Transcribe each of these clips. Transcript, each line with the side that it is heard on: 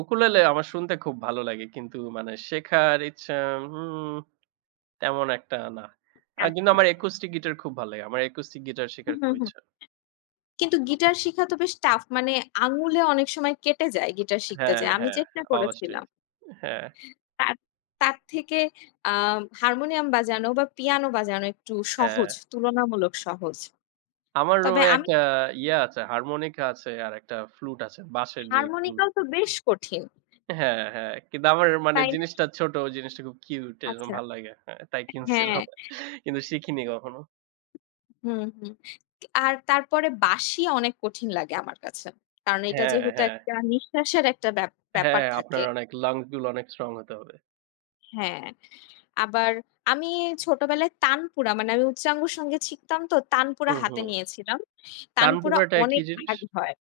right: Ukulele আমার শুনতে খুব ভালো লাগে. কিন্তু মানে শেখার ইচ্ছা হুম, তেমন একটা না। আ কিন্তু
left: আচ্ছা।
right: আমার acoustic guitar খুব ভাল লাগে। আমার acoustic guitar
left: হুম,
right: শেখার
left: হুম,
right: খুব
left: হুম।
right: ইচ্ছা।
left: কিন্তু গিটার শিখা তো বেশ tough, মানে আঙুলে অনেক সময় কেটে যায় গিটার শিখতে
right: হ্যাঁ,
left: যেয়ে। আমি
right: হ্যাঁ,
left: চেষ্টা
right: অবশ্যই।
left: করেছিলাম।
right: হ্যাঁ।
left: তার তার থেকে আ হারমোনিয়াম বাজানো বা পিয়ানো বাজানো একটু সহজ,
right: হ্যাঁ।
left: তুলনামূলক সহজ।
right: আমার
left: তবে
right: রুমে
left: আমি
right: একটা ইয়া আছে। Harmonica আছে। আর একটা flute আছে, বাঁশের যে
left: Harmonica
right: flute।
left: ও তো বেশ কঠিন।
right: হ্যাঁ, হ্যাঁ, কিন্তু আমার মানে
left: তাই না?
right: জিনিসটা ছোট, ও জিনিসটা খুব cute এজন্য
left: আচ্ছা।
right: ভালো লাগে। হ্যাঁ, তাই
left: হ্যাঁ।
right: কিনছিলাম। কিন্তু শিখিনি কখনো।
left: হুম, হুম। আ তারপরে বাঁশি অনেক কঠিন লাগে আমার কাছে। কারণ এটা
right: হ্যাঁ,
left: যেহেতু
right: হ্যাঁ।
left: একটা নিঃশ্বাসের একটা ব্যা ব্যাপার
right: হ্যাঁ,
left: থাকে।
right: আপনার অনেক lung গুলা অনেক strong হতে হবে।
left: হ্যাঁ। আবার আমি ছোটবেলায় তানপুরা মানে আমি উচ্চাঙ্গসঙ্গীত শিখতাম তো। তানপুরা
right: হুম,
left: হাতে
right: হুম।
left: নিয়েছিলাম। তানপুরা
right: তানপুরাটা কি
left: অনেক
right: জিনিস?
left: ভারী হয়।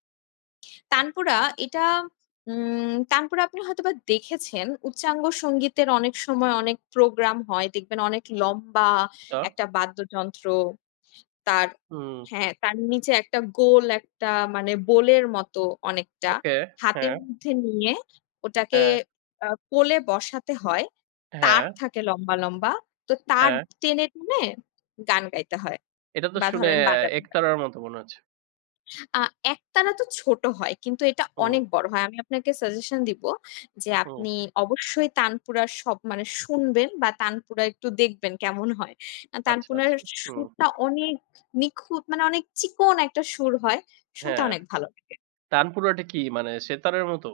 left: তানপুরা। এটা উম তানপুরা আপনি হয়তোবা দেখেছেন, উচ্চাঙ্গসঙ্গীতের অনেক সময় অনেক প্রোগ্রাম হয়, দেখবেন অনেক লম্বা
right: তা
left: একটা বাদ্যযন্ত্র। তার
right: হুম।
left: হ্যাঁ, তার নিচে একটা গোল একটা মানে bowl এর মতো অনেকটা।
right: ওকে।
left: হাতের
right: হ্যাঁ।
left: মধ্যে নিয়ে ওটাকে
right: হ্যাঁ।
left: আ কোলে বসাতে হয়। তার
right: হ্যাঁ।
left: থাকে লম্বা, লম্বা। তো তার
right: হ্যাঁ।
left: টেনে, টেনে গান গাইতে হয়
right: এটা তো
left: বা
right: শুনে
left: ধরেন
right: এ
left: বাজাতে হয়।
right: একতারার মতো মনে হচ্ছে।
left: আ একতারা তো ছোট হয় কিন্তু এটা
right: হু।
left: অনেক বড় হয়। আমি আপনাকে suggestion দিব যে
right: হু।
left: আপনি অবশ্যই তানপুরার সব মানে শুনবেন বা তানপুরা একটু দেখবেন, কেমন হয়। অ্যা
right: আচ্ছা,
left: তানপুনার
right: আচ্ছা।
left: সু
right: হুম।
left: সুরটা অনেক নিখুঁত, মানে অনেক চিকন একটা সুর হয়, শুনতে
right: হ্যাঁ।
left: অনেক ভালো লাগে।
right: তানপুরাটা কি মানে সেতারের মতো?